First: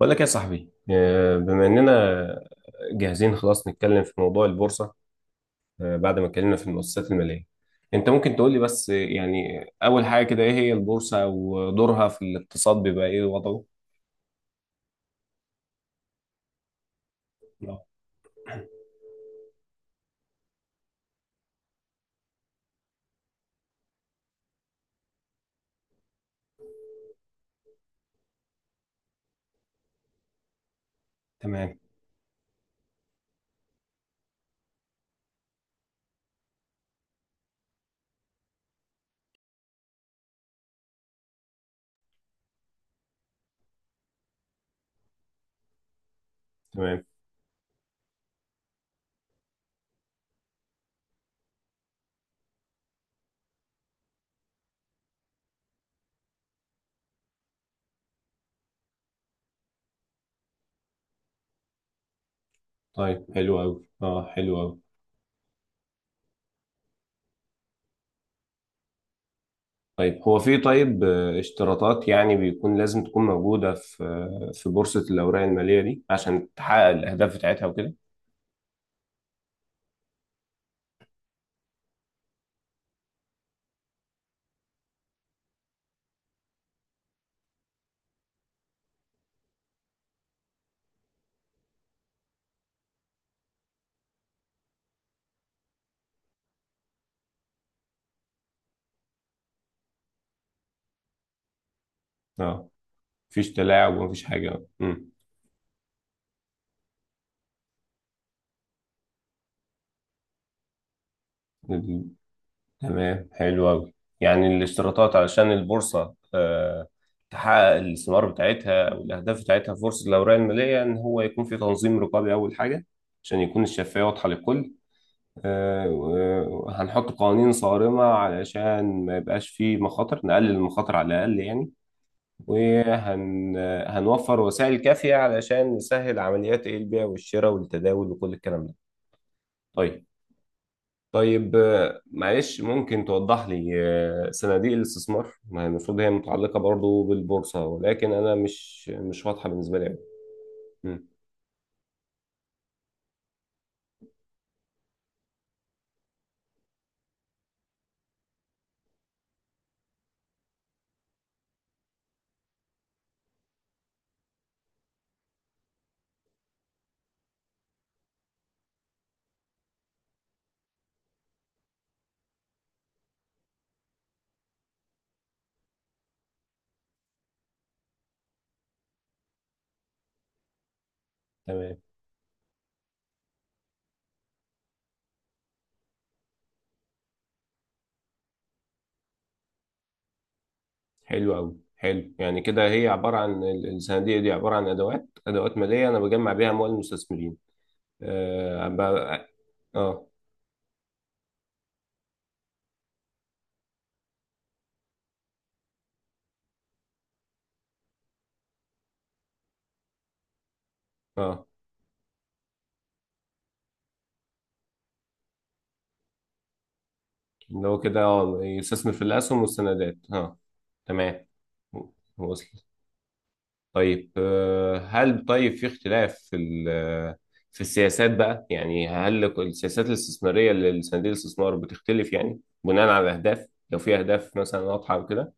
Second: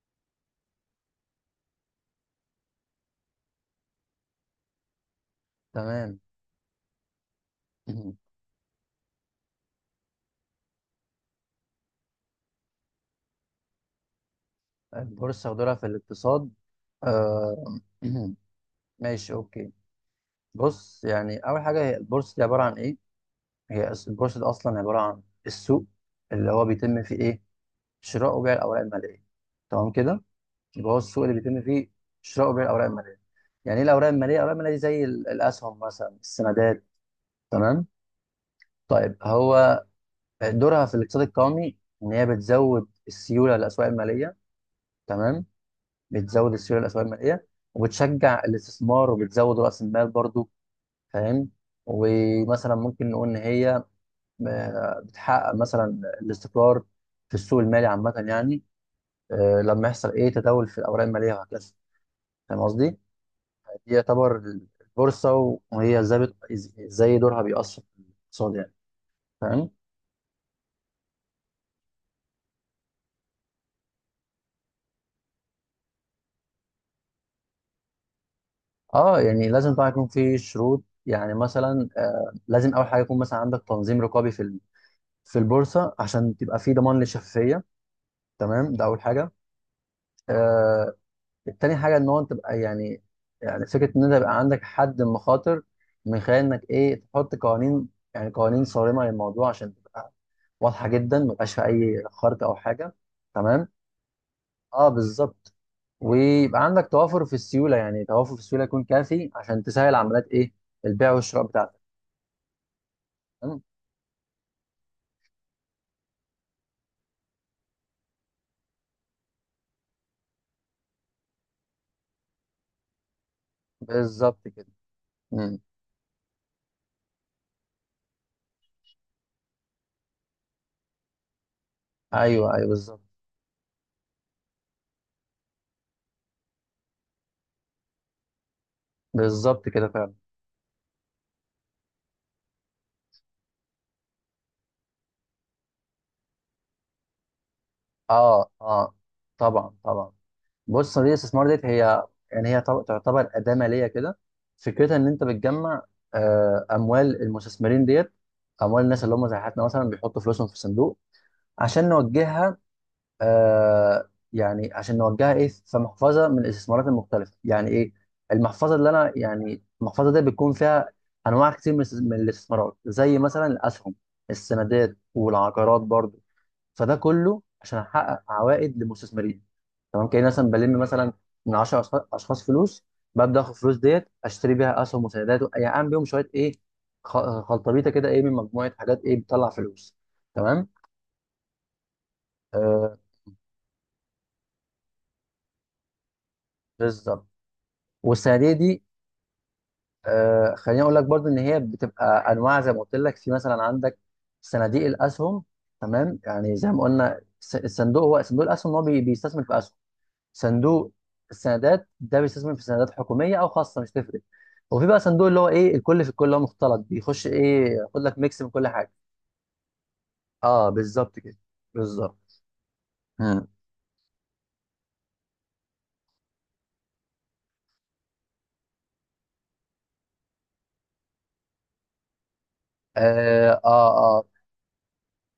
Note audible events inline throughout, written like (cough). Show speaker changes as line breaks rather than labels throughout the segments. بقول لك يا صاحبي، بما اننا جاهزين خلاص نتكلم في موضوع البورصه.
تمام.
بعد ما اتكلمنا في المؤسسات الماليه، انت
(clears throat)
ممكن تقول لي بس يعني اول حاجه كده ايه هي البورصه ودورها في الاقتصاد، بيبقى ايه وضعه؟
البورصة ودورها في الاقتصاد. آه
آه،
(clears throat) ماشي، أوكي. بص، يعني أول حاجة، هي البورصة دي عبارة عن إيه؟ هي البورصة دي أصلا عبارة عن السوق اللي هو بيتم فيه إيه؟ شراء وبيع الأوراق المالية، تمام كده؟ يبقى هو السوق اللي بيتم
تمام،
فيه شراء وبيع الأوراق المالية. يعني إيه الأوراق المالية؟ الأوراق المالية دي زي الأسهم مثلا، السندات، تمام؟ طيب، هو دورها في الاقتصاد القومي إن هي بتزود السيولة للأسواق المالية، تمام؟ بتزود السيوله
تمام.
الاسواق الماليه، وبتشجع الاستثمار، وبتزود راس المال برضو. فاهم؟ ومثلا ممكن نقول ان هي بتحقق مثلا الاستقرار في السوق المالي عامه يعني. لما يحصل ايه تداول في الاوراق الماليه وهكذا. فاهم قصدي؟
طيب، حلو قوي،
دي يعتبر
حلو قوي.
البورصه، وهي ازاي ازاي دورها بيأثر في الاقتصاد يعني. فاهم؟
طيب هو في طيب آه، اشتراطات يعني بيكون لازم تكون موجوده في بورصه الاوراق الماليه دي عشان تحقق الاهداف بتاعتها وكده.
اه، يعني لازم طبعا يكون في شروط، يعني مثلا لازم اول حاجه يكون مثلا عندك تنظيم رقابي في في البورصه، عشان تبقى في ضمان للشفافيه. تمام، ده اول حاجه. آه التاني حاجه ان هو تبقى يعني، يعني فكره ان انت يبقى عندك حد مخاطر، من خلال انك ايه تحط قوانين، يعني قوانين صارمه للموضوع، عشان تبقى واضحه جدا، ما يبقاش في اي خرق او
اه،
حاجه.
مفيش
تمام،
تلاعب ومفيش حاجه
اه
آه،
بالظبط. ويبقى عندك توافر في السيوله، يعني توافر في السيوله يكون كافي عشان تسهل عمليات ايه، البيع والشراء بتاعتك.
مم. تمام،
تمام
حلو أوي. يعني الاشتراطات علشان البورصة تحقق الثمار بتاعتها أو الأهداف بتاعتها في بورصة الأوراق المالية، إن هو يكون في تنظيم رقابي أول حاجة عشان يكون الشفافية واضحة
بالظبط كده.
للكل.
مم.
آه، و- وهنحط قوانين صارمة علشان ما يبقاش فيه مخاطر، نقلل المخاطر على الأقل يعني.
ايوه ايوه بالظبط.
وهنوفر وسائل كافية علشان نسهل عمليات إيه البيع والشراء والتداول وكل الكلام ده.
بالظبط كده
طيب.
فعلا.
طيب، معلش ممكن توضح لي صناديق الاستثمار؟ ما هي المفروض هي متعلقة برضو بالبورصة، ولكن أنا
اه
مش
اه،
مش واضحة
طبعا
بالنسبة لي أوي.
طبعا. بص،
مم،
صناديق الاستثمار ديت هي، يعني هي تعتبر أداة مالية كده. فكرتها إن أنت بتجمع أموال المستثمرين ديت، أموال الناس اللي هم زي حياتنا مثلا، بيحطوا فلوسهم في صندوق عشان نوجهها، يعني عشان نوجهها إيه في محفظة من الاستثمارات المختلفة. يعني إيه المحفظة؟ اللي أنا يعني المحفظة دي بيكون فيها أنواع كتير من من الاستثمارات، زي مثلا الأسهم، السندات، والعقارات برضه. فده كله عشان أحقق عوائد للمستثمرين. تمام، كأني مثلا بلم مثلا من
تمام،
10 أشخاص فلوس، ببدأ آخد الفلوس ديت أشتري بيها أسهم وسندات، يعني أعمل بيهم شوية إيه، خلطبيطة كده، إيه من مجموعة حاجات إيه بتطلع فلوس. تمام.
حلو أوي. حلو، يعني كده هي
آه
عبارة عن الصناديق دي عبارة عن أدوات مالية أنا بجمع بيها أموال
بالظبط.
المستثمرين.
والصناديق
آه أبقى-
دي،
آه آه
خليني أقول لك برضو إن هي بتبقى أنواع، زي ما قلت لك، في مثلا عندك صناديق الأسهم، تمام، يعني زي ما قلنا الصندوق هو صندوق الأسهم، هو بيستثمر في أسهم. صندوق
آه.
السندات ده بيستثمر في سندات حكوميه او خاصه، مش تفرق. وفي بقى صندوق اللي هو ايه الكل في الكل، اللي هو مختلط، بيخش
اللي
ايه
هو كده
ياخد لك ميكس من كل حاجه.
يستثمر في الأسهم والسندات.
اه بالظبط
تمام،
كده، بالظبط.
وصل.
مم.
طيب، هل طيب في اختلاف في السياسات بقى؟ يعني هل السياسات الاستثمارية اللي صناديق الاستثمار بتختلف يعني بناء على الأهداف،
اه
لو في
اه اه,
أهداف مثلا واضحة وكده؟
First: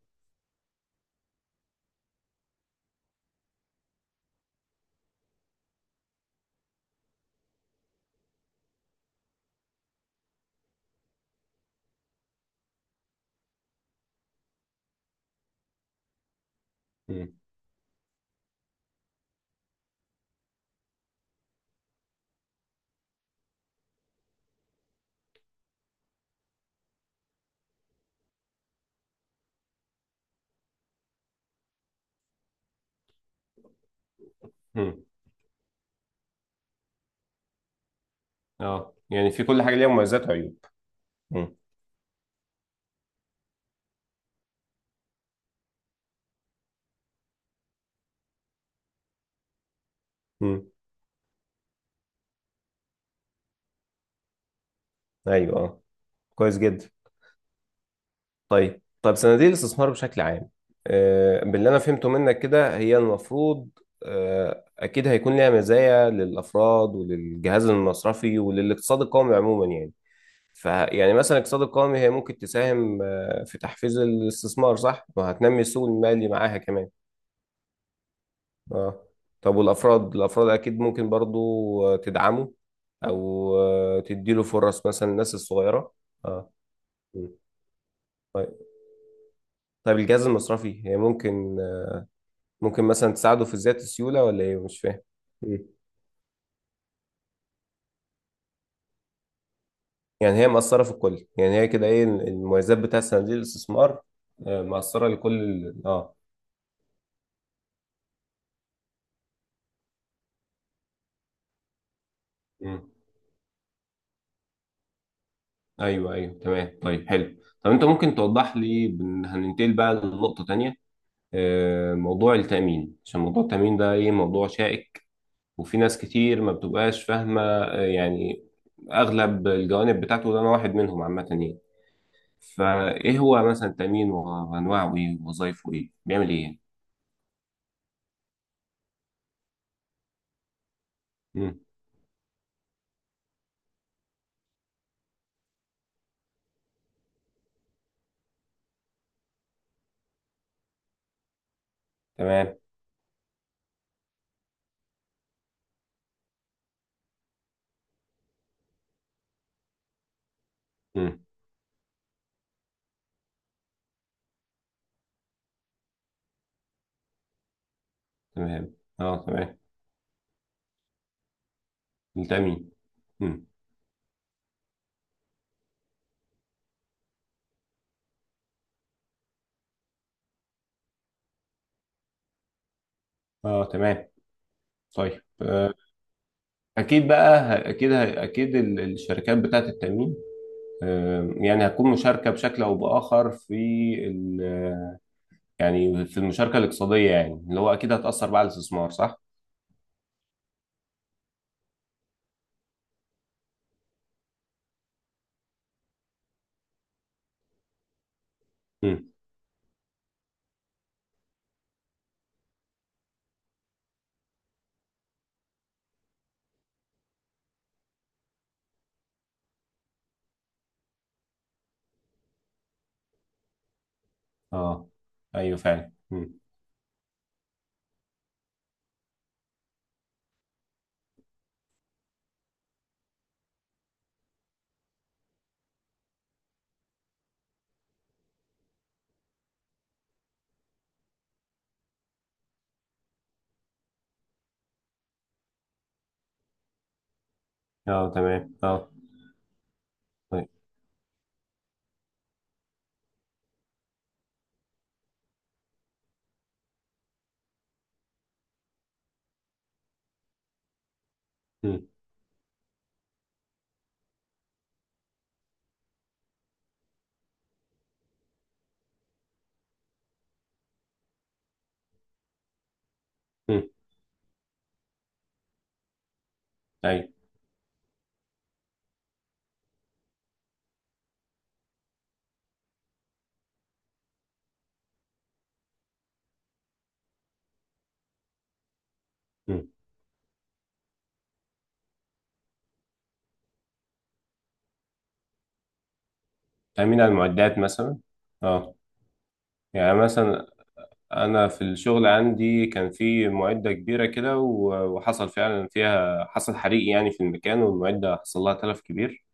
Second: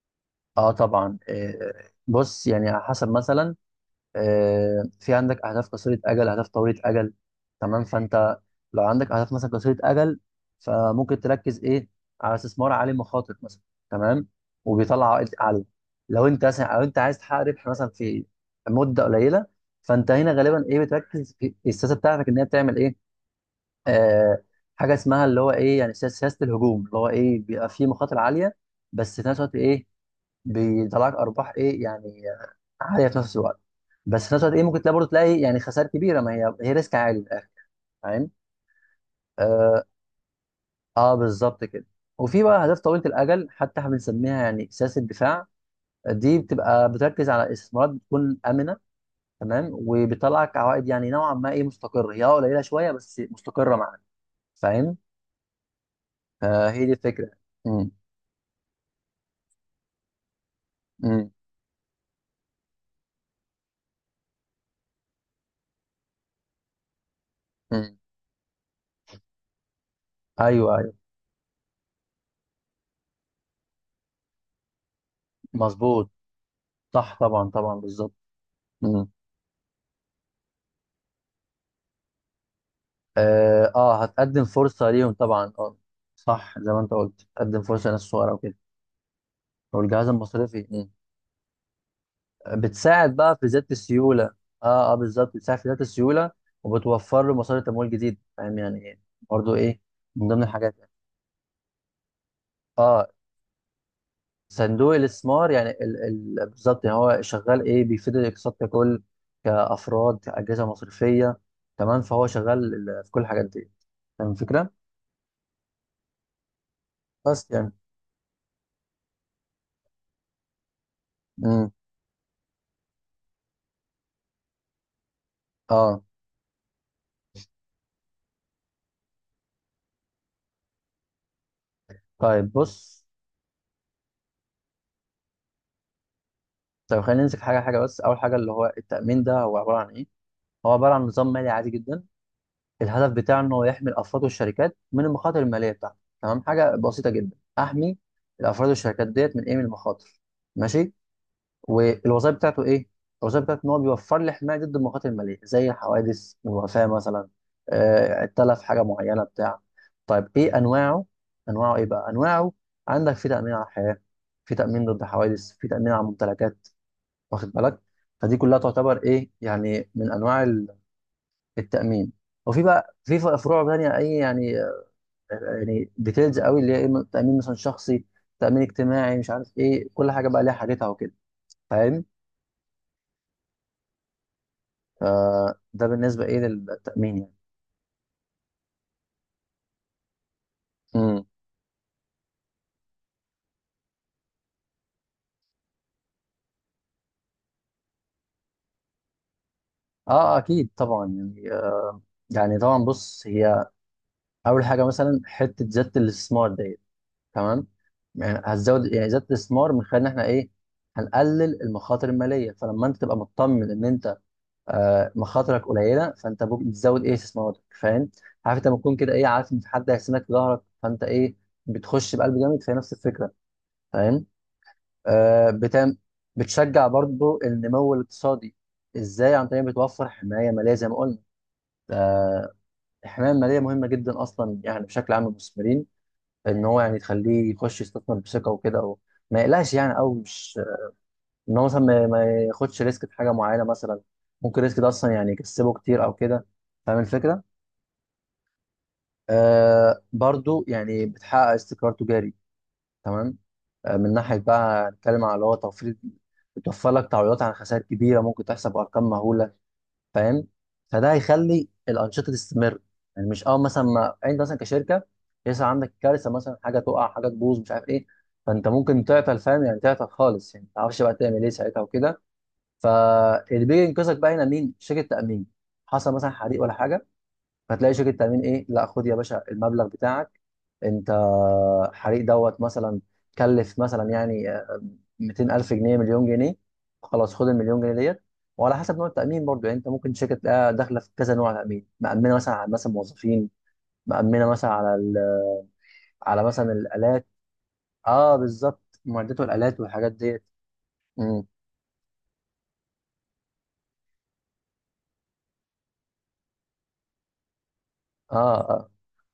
طبعا. بص، يعني على حسب مثلا، في عندك اهداف قصيره اجل، اهداف طويله اجل. تمام، فانت لو عندك اهداف مثلا قصيره اجل، فممكن تركز ايه على استثمار عالي مخاطر مثلا، تمام، وبيطلع عائد عالي. لو انت مثلا، او انت عايز
مم.
تحقق ربح مثلا في مده قليله، فانت هنا غالبا ايه بتركز في السياسه بتاعتك ان هي بتعمل ايه، آه حاجه اسمها اللي هو ايه، يعني سياسه، سياسة الهجوم، اللي هو ايه بيبقى فيه مخاطر عاليه، بس في نفس الوقت ايه بيطلعك ارباح ايه، يعني عاليه في نفس الوقت. بس في نفس الوقت ايه، ممكن تلاقي
مم.
برضه تلاقي يعني خسائر كبيره، ما هي هي ريسك عالي من الاخر. فاهم؟
اه، يعني في كل حاجة
اه,
ليها مميزات وعيوب. مم.
بالظبط كده. وفي بقى اهداف طويله الاجل، حتى احنا بنسميها يعني سياسه دفاع. دي بتبقى بتركز على استثمارات بتكون امنه، تمام، وبتطلعك
مم.
عوائد يعني نوعا ما ايه مستقره، هي قليله شويه بس مستقره معاك. فاهم؟
ايوه، اه. كويس
فهي
جدا.
دي الفكره. امم
طيب، طب صناديق الاستثمار بشكل عام،
امم
باللي أنا فهمته منك كده هي المفروض أكيد هيكون ليها مزايا للأفراد وللجهاز
امم
المصرفي وللاقتصاد القومي عموما يعني.
ايوه ايوه.
فيعني مثلا الاقتصاد القومي، هي ممكن تساهم في تحفيز الاستثمار، صح؟ وهتنمي السوق
مظبوط،
المالي معاها كمان.
صح طبعا طبعا بالظبط.
اه. طب والافراد اكيد ممكن برضو تدعمه، او
اه
تديله
هتقدم
فرص
فرصه
مثلا
ليهم
الناس
طبعا، اه،
الصغيره. اه.
صح، زي ما انت قلت
م.
هتقدم فرصه للناس الصغيره
طيب،
وكده.
طيب،
والجهاز
الجهاز
المصرفي،
المصرفي هي ممكن ممكن مثلا
بتساعد بقى
تساعده
في
في
زياده
زياده
السيوله.
السيوله، ولا ايه؟ مش
اه اه
فاهم.
بالظبط، بتساعد
م.
في زياده السيوله، وبتوفر له مصادر تمويل جديد. فاهم يعني ايه؟ برضه ايه من
يعني
ضمن
هي
الحاجات
مأثره
يعني.
في الكل، يعني هي كده ايه المميزات بتاع
اه،
صناديق الاستثمار.
صندوق
مأثره لكل
الاستثمار، يعني
ال-
ال...
اه
ال... بالظبط، يعني هو شغال ايه بيفيد الاقتصاد ككل، كافراد، كاجهزه مصرفيه. تمام، فهو شغال
م.
في كل الحاجات دي. فاهم الفكره؟
ايوه، ايوه، تمام. طيب، حلو.
بس
طب
يعني.
انت ممكن توضح لي، هننتقل بقى لنقطة تانية.
امم
موضوع التأمين، عشان موضوع التأمين ده ايه موضوع شائك، وفي ناس
اه،
كتير ما بتبقاش فاهمة يعني اغلب الجوانب بتاعته، ده انا واحد منهم عامة يعني.
طيب، بص.
فايه هو مثلا التأمين، وانواعه ايه، ووظايفه ايه، بيعمل ايه يعني؟
طب خلينا نمسك حاجة حاجة بس. أول حاجة اللي هو التأمين ده، هو عبارة عن إيه؟ هو عبارة عن نظام مالي
مم.
عادي جدا، الهدف بتاعه إن هو يحمي الأفراد والشركات من المخاطر المالية بتاعته. تمام، حاجة بسيطة جدا، أحمي الأفراد والشركات ديت من إيه، من المخاطر. ماشي. والوظائف
تمام.
بتاعته إيه؟ الوظائف بتاعته إن هو بيوفر لي حماية ضد المخاطر المالية، زي الحوادث والوفاة مثلا، التلف، حاجة معينة بتاع. طيب إيه أنواعه؟
مم.
أنواعه إيه بقى؟ أنواعه، عندك في تأمين على الحياة، في تأمين ضد حوادث، في تأمين على الممتلكات، واخد بالك؟ فدي كلها
تمام،
تعتبر
اه،
ايه،
تمام.
يعني من انواع التامين. وفي
التأمين.
بقى في
مم.
فروع تانية اي يعني، يعني ديتيلز قوي، اللي هي ايه تامين مثلا شخصي، تامين اجتماعي، مش عارف ايه، كل حاجه بقى ليها حاجتها وكده. فاهم؟
اه، تمام. طيب،
فده بالنسبه ايه
اكيد
للتامين يعني.
بقى، اكيد اكيد الشركات بتاعت التأمين
امم
يعني هتكون مشاركة بشكل أو بآخر في ال- يعني في المشاركة الاقتصادية، يعني اللي هو أكيد هتأثر بقى على الاستثمار، صح؟
اه اكيد طبعا، يعني يعني طبعا بص، هي اول حاجه مثلا حته زياده الاستثمار ديت، تمام، يعني هتزود يعني
مم.
زياده الاستثمار من خلال ان احنا ايه، هنقلل المخاطر الماليه. فلما انت تبقى مطمن ان انت مخاطرك قليله، فانت بتزود ايه استثماراتك. فاهم؟ عارف انت لما تكون كده ايه، عارف ان في حد هيحسنك في ظهرك، فانت ايه، بتخش بقلب جامد. فهي نفس الفكره. فاهم؟
أه، أيوه فعلا.
بتعمل،
مم.
بتشجع برضو النمو الاقتصادي. ازاي؟ عن طريق بتوفر حمايه ماليه زي ما قلنا. الحمايه الماليه مهمه جدا اصلا، يعني بشكل عام للمستثمرين، ان هو يعني تخليه يخش يستثمر بثقه وكده، أو ما يقلقش يعني، او مش ان هو مثلا ما ياخدش ريسك في حاجه معينه مثلا، ممكن الريسك ده اصلا يعني يكسبه كتير او كده. فاهم الفكره؟
أه، تمام، أه. طيب.
برضو يعني بتحقق استقرار تجاري. تمام، من ناحية بقى نتكلم على اللي هو توفير، بتوفر لك تعويضات عن خسائر كبيرة ممكن تحصل بأرقام مهولة. فاهم؟ فده هيخلي
مم.
الأنشطة تستمر. يعني مش أول مثلا ما أنت مثلا كشركة يحصل عندك كارثة مثلا، حاجة تقع، حاجة تبوظ، مش عارف إيه. فأنت ممكن تعطل. فاهم يعني؟ تعطل خالص، يعني ما تعرفش بقى تعمل إيه ساعتها وكده. فاللي
مم.
بيجي ينقذك بقى هنا مين؟ شركة تأمين. حصل مثلا حريق ولا حاجة،
أيوه.
فتلاقي شركه تامين ايه، لا خد يا باشا المبلغ بتاعك انت. حريق دوت مثلا، كلف مثلا يعني 200,000 جنيه، مليون جنيه، خلاص خد المليون جنيه ديت. وعلى حسب نوع التامين برضو،
مم.
يعني انت ممكن شركه تلاقيها داخله في كذا نوع تامين، مأمنه مثلا على مثلا موظفين، مأمنه مثلا على ال... على مثلا
تأمين على
الالات.
المعدات مثلا.
اه
أه،
بالظبط، معدات والالات
يعني
والحاجات ديت.
مثلا
امم
أنا في الشغل عندي كان في معدة كبيرة كده، و- وحصل فعلا فيها، حصل حريق يعني في المكان، والمعدة
اه
حصل لها تلف
اه
كبير،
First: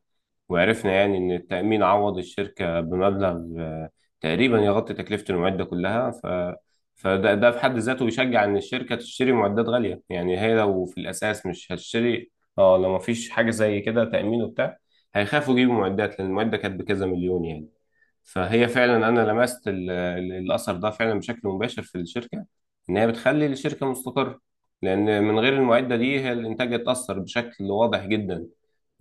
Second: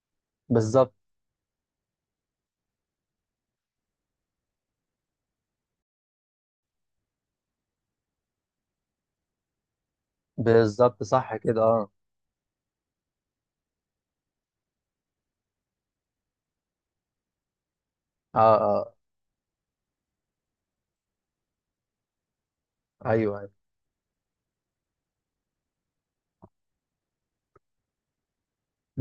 وعرفنا
بالظبط.
يعني إن التأمين عوض الشركة بمبلغ تقريبا يغطي تكلفة المعدة كلها، ف... فده ده في حد ذاته بيشجع إن الشركة تشتري معدات غالية، يعني هي لو في
بالظبط صح
الأساس
كده.
مش
اه
هتشتري. اه، لو مفيش حاجة زي كده، تأمين وبتاع، هيخافوا يجيبوا معدات، لأن المعدة كانت بكذا مليون يعني.
اه
فهي
اه
فعلا أنا لمست الأثر ده فعلا بشكل مباشر في الشركة، إن هي
ايوه
بتخلي
ايوه
الشركة مستقرة، لأن من غير المعدة دي هي الإنتاج اتأثر بشكل واضح جدا،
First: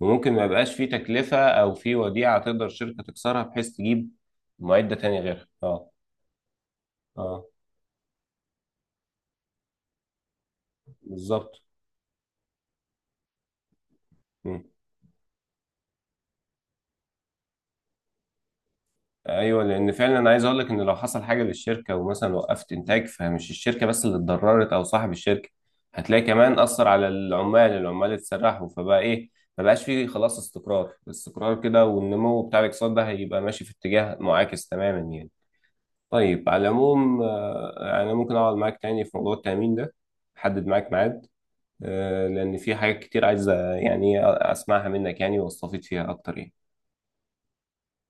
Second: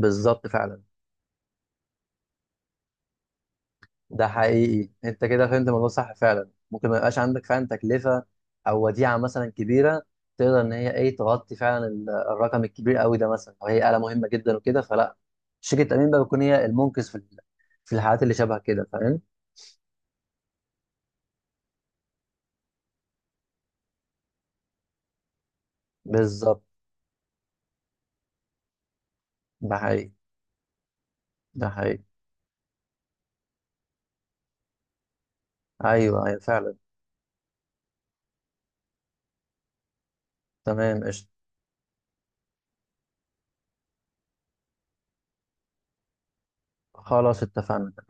وممكن ما يبقاش
فعلا.
في تكلفة أو في وديعة تقدر الشركة تكسرها بحيث تجيب
ده حقيقي،
معدة تاني
انت
غيرها.
كده فهمت الموضوع
اه.
صح. فعلا ممكن ما يبقاش
اه،
عندك فعلا تكلفه او وديعه مثلا كبيره تقدر ان هي ايه تغطي
بالظبط.
فعلا الرقم الكبير قوي ده مثلا، او هي آلة مهمه جدا
مم.
وكده، فلا، شركه التامين بقى بتكون هي المنقذ في في الحالات اللي شبه كده. فاهم؟
ايوه، لان فعلا انا عايز اقول لك ان لو حصل حاجه للشركه ومثلا وقفت انتاج، فمش الشركه بس اللي اتضررت او صاحب الشركه، هتلاقي كمان
بالظبط.
اثر على العمال اتسرحوا، فبقى ايه، ما
ده
بقاش فيه
حقيقي،
خلاص استقرار، استقرار
ده
كده،
حقيقي،
والنمو بتاع الاقتصاد ده هيبقى ماشي في اتجاه معاكس تماما يعني.
ايوه ايوه
طيب، على
فعلا.
العموم انا ممكن اقعد معاك تاني في موضوع التامين ده، احدد معاك
تمام
ميعاد،
قشطه.
لأن في حاجات كتير عايز يعني أسمعها منك، يعني واستفيد فيها أكتر يعني.
خلاص اتفقنا.